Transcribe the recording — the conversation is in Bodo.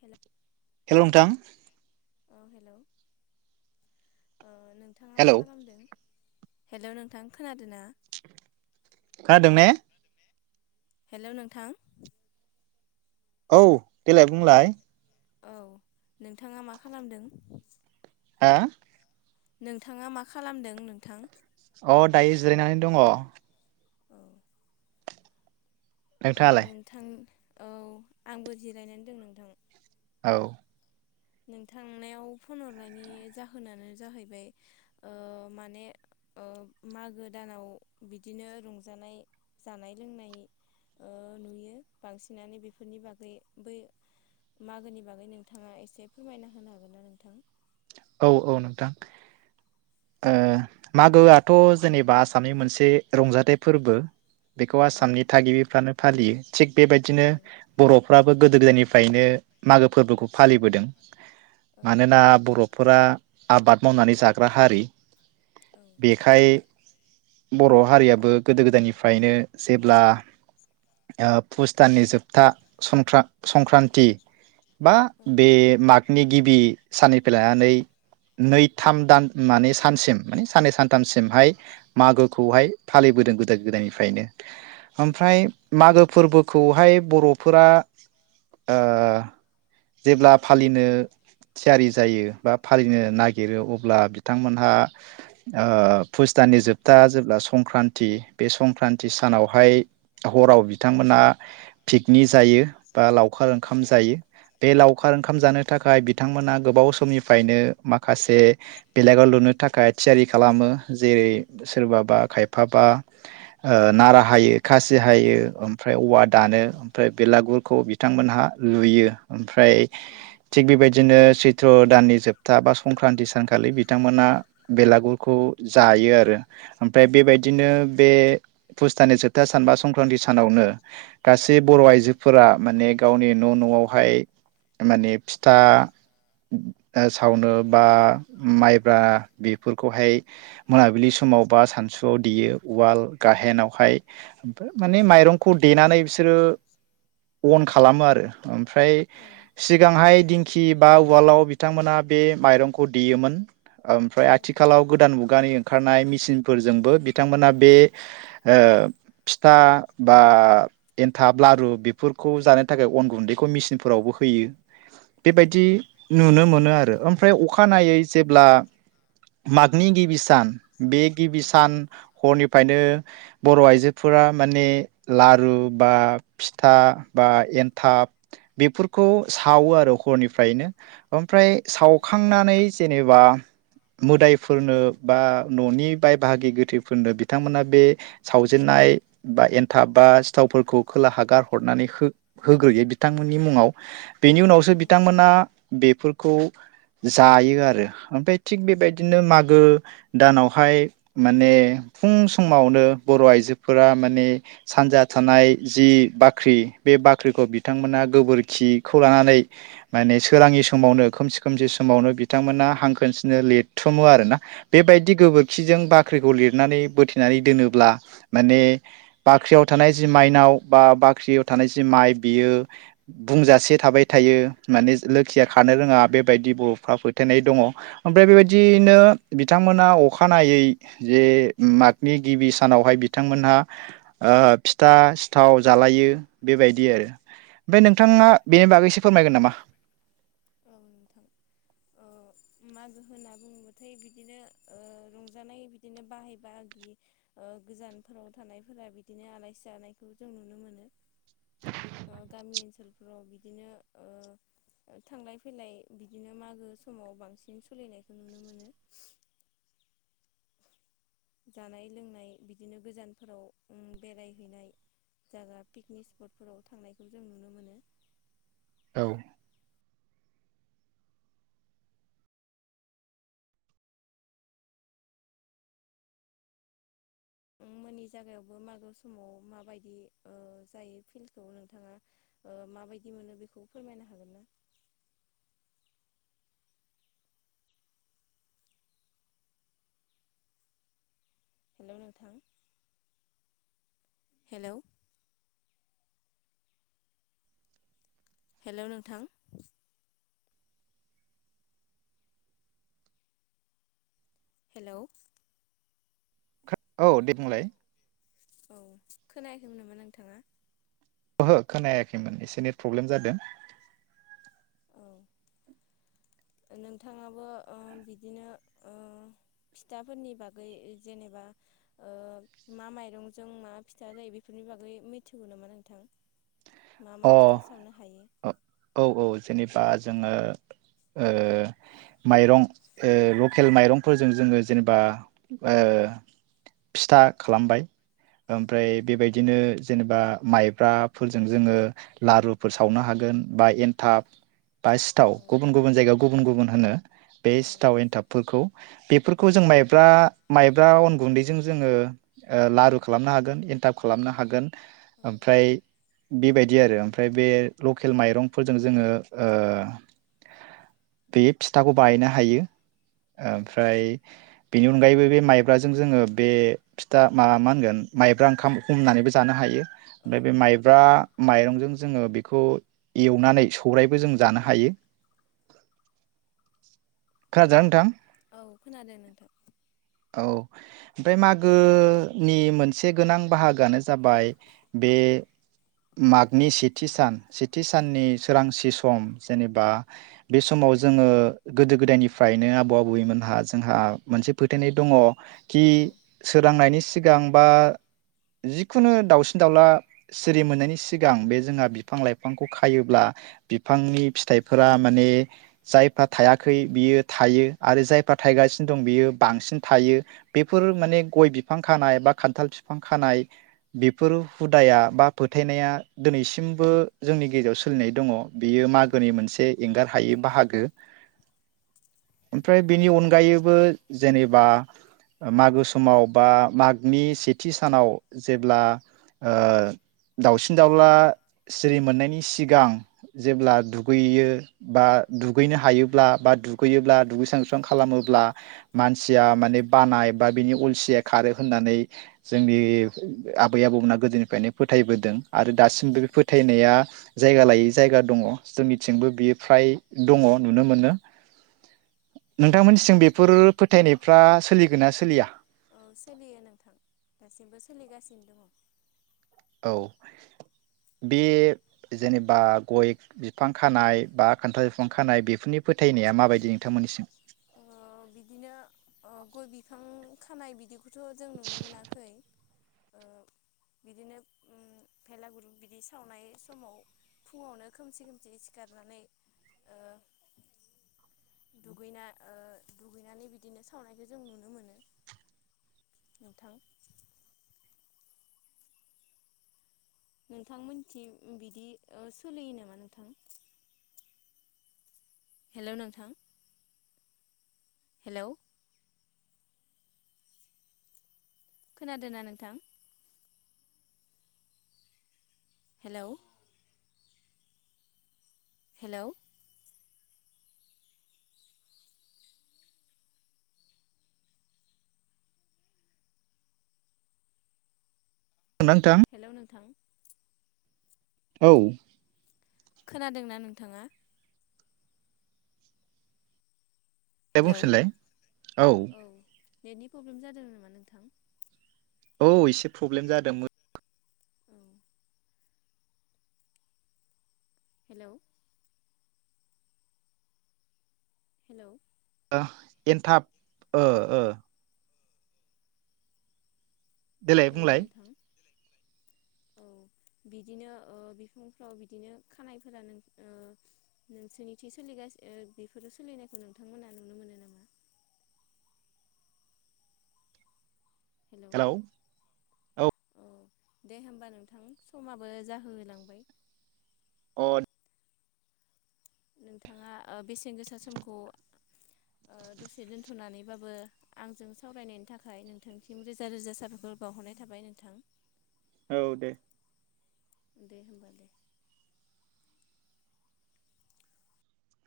हेल' हेलौ नोंथां अ हेल ओ नोंथाङा मा हेलौ खालामदों? हेलौ नोंथां खोनादों ना खोनादों ने? हेलौ नोंथां औ देलाय बुंलाय। औ नोंथाङा मा खालामदों? हा? नोंथाङा मा खालामदों नोंथां? अ दायो जिरायनानै दङ, औ औ नोंथाङालाय नोंथां औ आंबो जिरायनानै दं नोंथां औ नोंथांनेयाव फन हरनायनि जाहोनानो जाहैबाय ओ माने ओ मागो दानाव बिदिनो रंजानाय जानाय लोंनाय ओ नुयो बांसिनानो बेफोरनि बागै बै मागोनि बागै नोंथांङा एसे फोरमायना होनो हागोन ना नोंथां? औ औ नोंथां ओ मागोआथ जेनेबा आसामनि मोनसे रंजाथाइ फोरबो। बेखौ औ आसामनि थागिबिफ्रानो फालियो। थिग बेबायदिनो बर'फ्राब बो गोदो गोदायनिफ्रायनो मागो फोरबोखौ फालिबोदों। मानोना बर'फ फोरा आबाद मावनानै जाग्रा हारि बेखाय बर' हारियाबो गोदो गोदायनिफ्रायनो जेब्ला ओ पुसदाननि जोबथा संनक्रा संक्रान्ति बा बे मागनि गिबि साननै फोला नै नै थाम दान माने सानसिम माने साननै सानथामसिमहाय मागोखौहाय फालिबोदों गुदो गोदायनिफ्रायनो ओमफ्राय मागो फोरबोखौहाय बर'फोरा ओ जेब्ला फालिनो थियारि जायो बा फालिनो नागिरो अब्ला बिथांमोनहा ओ फुसताननि जोबथा जेब्ला संक्रान्ति बे संक्रान्ति सानावहाय हराव बिथांमोनहा फिकनि जायो बा लाव खार ओंखाम जायो बे लावखार ओंखाम जानो थाखाय बिथ थांमोना गोबाव समनिफ फायनो माखासे बेलागल लुनो थाखाय थियारि खालामो जेरै सोरबाबा खायफाबा ओ नारा हायो खासि हायो ओमफ्राय औवा दानो ओमफ्राय बेलागुरखौ बिथांमोनहा लुयो ओमफ्रा फ्राय थिक बेबायदिनो सैत्र दान जोबथा बा संक्रान्ति सानखालि बिथांमोना बेलागुथखौ जायो आरो ओमफ्राय बेबायदिनो बे फुसतानि जोबथा सान बा संक्रान्ति सानावनो गासै बर' आइजोफोरा माने गावनि न' न'आवहाय माने फिथा ओ सावनो बा माइब्रा बेफोरखौहाय मोनाबिलि समाव बा सानसुआव देयो उवाल गाहेनावहाय माने औ माइरंखौ देनानै बिसोरो अन खालामो आरो ओम फ्राय औ सिगांहाय दिंखि बा उवालाव बि बिथांमोना बे माइरंखौ देयोमोन ओमफ्राय औ आथिखालाव गोदान मुगानि ओंखारनाय मिसिनफोरजोंबो बिथांमोना बे ओ फिथा बा एन्थाब लारु बेफोरखौ जानो थाखाय अन गुन्दैखौ मिसिनफोरावबो होयो बेबायदि नुनो मोनो आरो ओमफ्राय अखानायै जेब्ला मागनि गिबि सान। बे गिबि सान हरनि फ्रायनो बर' आइजोफोरा माने लारु बा फिथा बा एनथाब बेफोरखौ सावो आरो हरनिफ्रायनो। ओम फ्राय सावखांनानै जेनेबा मोदायफोरनो बा न'नि बाय बाहागि गोथैफोरनो बिथांमोना बे सावजेनन्नाय बा एनथाब बा सिथावफोरखौ खोलाहा गारहरनानै होग होग्रोयो बिथांमोननि मुङाव बेनि उनावसो बिथांमोना बेफोरखौ जायो आरो ओमफ्राय थिग बेबायदिनो मागो दानावहाय माने फुं समावनो बर' आइजोफोरा माने सानजा थानाय जि बाख्रि बे बाख्रिखौ बिथांमोना गोबोरखिखौ लानानै माने सोरांनि समावनो खोमसि खोमसि समावनो बिथांमोना हांखोनसिनो लिरथुमो आरोना बेबायदि औ गोबोरखिजों बाख्रिखौ लिर नानै बोथेनानै दोनोब्ला माने बाख्रियाव थानाय जि माइनाव बा बाख्रियाव थानाय जि माइ बियो बुंजासे थाबाय थायो लोखिया औ खानो रोङा बेबायदिबो बा फोथायनाय दङ। ओमफ्राय औ बेबायदियैनो बिथांमोना अ अखानायै जे मागनि गिबि सानावहाय बिथांमोनहा ओ फिथा सिथाव जालायो बेबायदि आरो। ओमफ्राय नोंथाङा बेनि बागै सो फोरमायगोन नामा औ नोंथां ओ मागो होनना बुङोबाथाय बिदिनो ओ रंजानाय बिदिनो बाहाय बागि ओ गोजानफोराव थानायफोरा बिदिनो आलायसि जानायखौ जों नुनो मोनो ओ गामि ओनसोलफोराव बिदिनो ओ थांलाय फैलाय बिदिनो मागो समाव बांसिन सोलिनायखौ नुनो मोनो। जानाय लोंनाय बिदिनो गोजानफोराव ओम बेरायहैनाय जागा पिकनिक स्पटफोराव थांनायखौ जों नुनो मोनो। औ मोननि जागायावबो मागो समाव माबायदि ओ जायो फिल्डखौ नोंथाङा ओ माबायदि मोनो बेखौ फोरमायनो हागोन ना? हेलौ नोंथां हेलौ। हेलौ नोंथां हेलौ औ दे बुंलाय औ खोनायाखैमोन नामा नोंथांङा? ओहो खोनायाखैमोन एसे एनै प्रब्लेम जादों। [inaudible] नोंथाङाबो ओ बिदिनो ओ फिथाफोरनि बागै जेनेबा ओ मा माइरंजों मा फिथा जायो बेफोरनि बागै मिथिगौ नामा नोंथां मा मा अ फिथा सावनो हायो औ औ जेनेबा जो जोङो ओ माइरं ओ लकेल माइरंफोरजों जोङो जेनेबा ओ फिथा खालामबाय ओमफ्राय बेबायदिनो जेनेबा माइब्राफोरजों जोङो लारुफोर सावनो हागोन बा एनथाब, बा सिथाव औ गुबुन गुबुन जायगायाव गुब गुबुन गुबुन होनो। बे औ सिथाव एन्टाबफोरखौ बेफोरखौ जों मब्रा माइब्रा अन गुन्दैजों जोंङो लारु खालामनो हागोन एन्थाब खालामनो हागोन औ ओमफ्राय बेबायद बिदि आरो ओमफ्राय बे लकेल माइरंफोरजों जोंङो ओ बे फिथाखौ बायनो हायो औ ओमफ्राय बेनि अनगायैबो बे माइब्राजों जोङो बे फिथा मा मा होनगोन माइब्रा ओंखाम हमनानैबो जानो हायो। औ ओमफ्राय बे औ माइब्रा थोंजों जोंङो बेखौ एउनानै सौरायबो जों जानो हायो खोनादोंना नोंथां? औ खोनादों नोंथां औ ओमफ्राय मागोनि मोनसे गोनां बाहागोआानो जाबाय बे मागनि सेथि सान सेथि साननि सोरांसि सम जेनेबा बे समाव जोंङो गोदो गोदायनिफ्रायनो आबौ आबौैमोनहा जोंहा मोनसे फो थाइनाय दङ कि औ सोरांनायनि सि सिगां बा जिखुनु दाउसिन दाउला सिरि मोननायनि सिगां बे जोंहा बिफां लाइफांखौ खायोब्ला बिफांनि फिथाइफोरा माने जायफ्रा थायाखै बियो थायो आरो जायफ्रा थायगासिनो दं बियो बांसिन थायो औ बेफोर माने गय बिफां खानाय बा खान्थाल बिफां खानाय बेफोर हुदाया बा फोथायनाया दिनैसिमबो जोंनि गेजेराव सोलिनाय दङ। बियो मागोनि मोनसे एंगार हायै बाहागो ओमफ्राय बेनि अनगायैबो जेनेबा मागो समाव बा मागनि सेथि सानाव जेब्ला ओ दाउसिन दाउला सिरि मोननायनि सिगां जेब्ला दुगैयो बा दुगैनो हायोब्ला बा दुगैयोब्ला दुगैस्रां लोबस्रां खालामोब्ला मानसिया माने बानाय बा बिनि अलसिया खारो होननानै जोंनि आबै आबौमोनना गोदोनिफ्रायनो फोथायबोदों। आरो औ दासिमब्रो नंगौ फोथायनाया जायगा लायै जायगा दङ। औ जोंनिथिंबो बियो फ्राय दङं नुनो मोनो। नोंथांमोनसिं बेफोरो अ सोलियो नोंथां दासिमबो सोलिगासिनो दङ। औ बे जेनेबा गय बिफां खानाय बा खान्थाल बिफां खानाय बेफोरनि फोथायनाया माबायदि नोंथांमोननिसिम। अ बिदिनो अ गय बिफां- खानाय बिदिखुद। थ' जों नुनो मोनाखै ओ बिदिनो उम भेलागुरु बिदि सावनाय समाव फुङावनो खोमसि खोमसि सिखारनानै ओ दुगैना ओ दुगैनानै बिदिनो सावनायखौ जों नुनो मोनो नोंथां। नोंथां मिथि बिदि ओ सोलियो नामा नोंथां? हेल' नोंथां। हेलौ खोनादोंना नोंथां। हेलौ। हेलोव नोंथां हेलौ नोंथां औ। खोनादोंना नोंथाङा। दे हेलौ बुंफिनलाय औ। नेटनि प्रब्लेम जादों नामा नोंथां। औ एसे प्रब्लेम जादों मो औ हेलोव हेलौ। एनथाब ओ ओ। देलाय हेलौ बुंलाय नोंथां औ बिदिनो ओ बिफांफ्राव बिदिनो खानायफोरानो ओ नोंसोरनि थि ओ सोलिगानो ओ बेफोरो सोलिनायखौ नोंथांमोना नुनो मोनो नामा? हेलौ औ दे होमबा नोंथां समाबो जाहोलांबाय अ। नोंथाङा ओ बेसेन गोसा समखौ ओ दसे दोनथ'नानैबाबो आंजों सावरायनायनि थाखाय नोंथांसिम रोजा रोजा साबायखर बावहरनाय थाबाय नोंथां औ दे। दे होमबा दे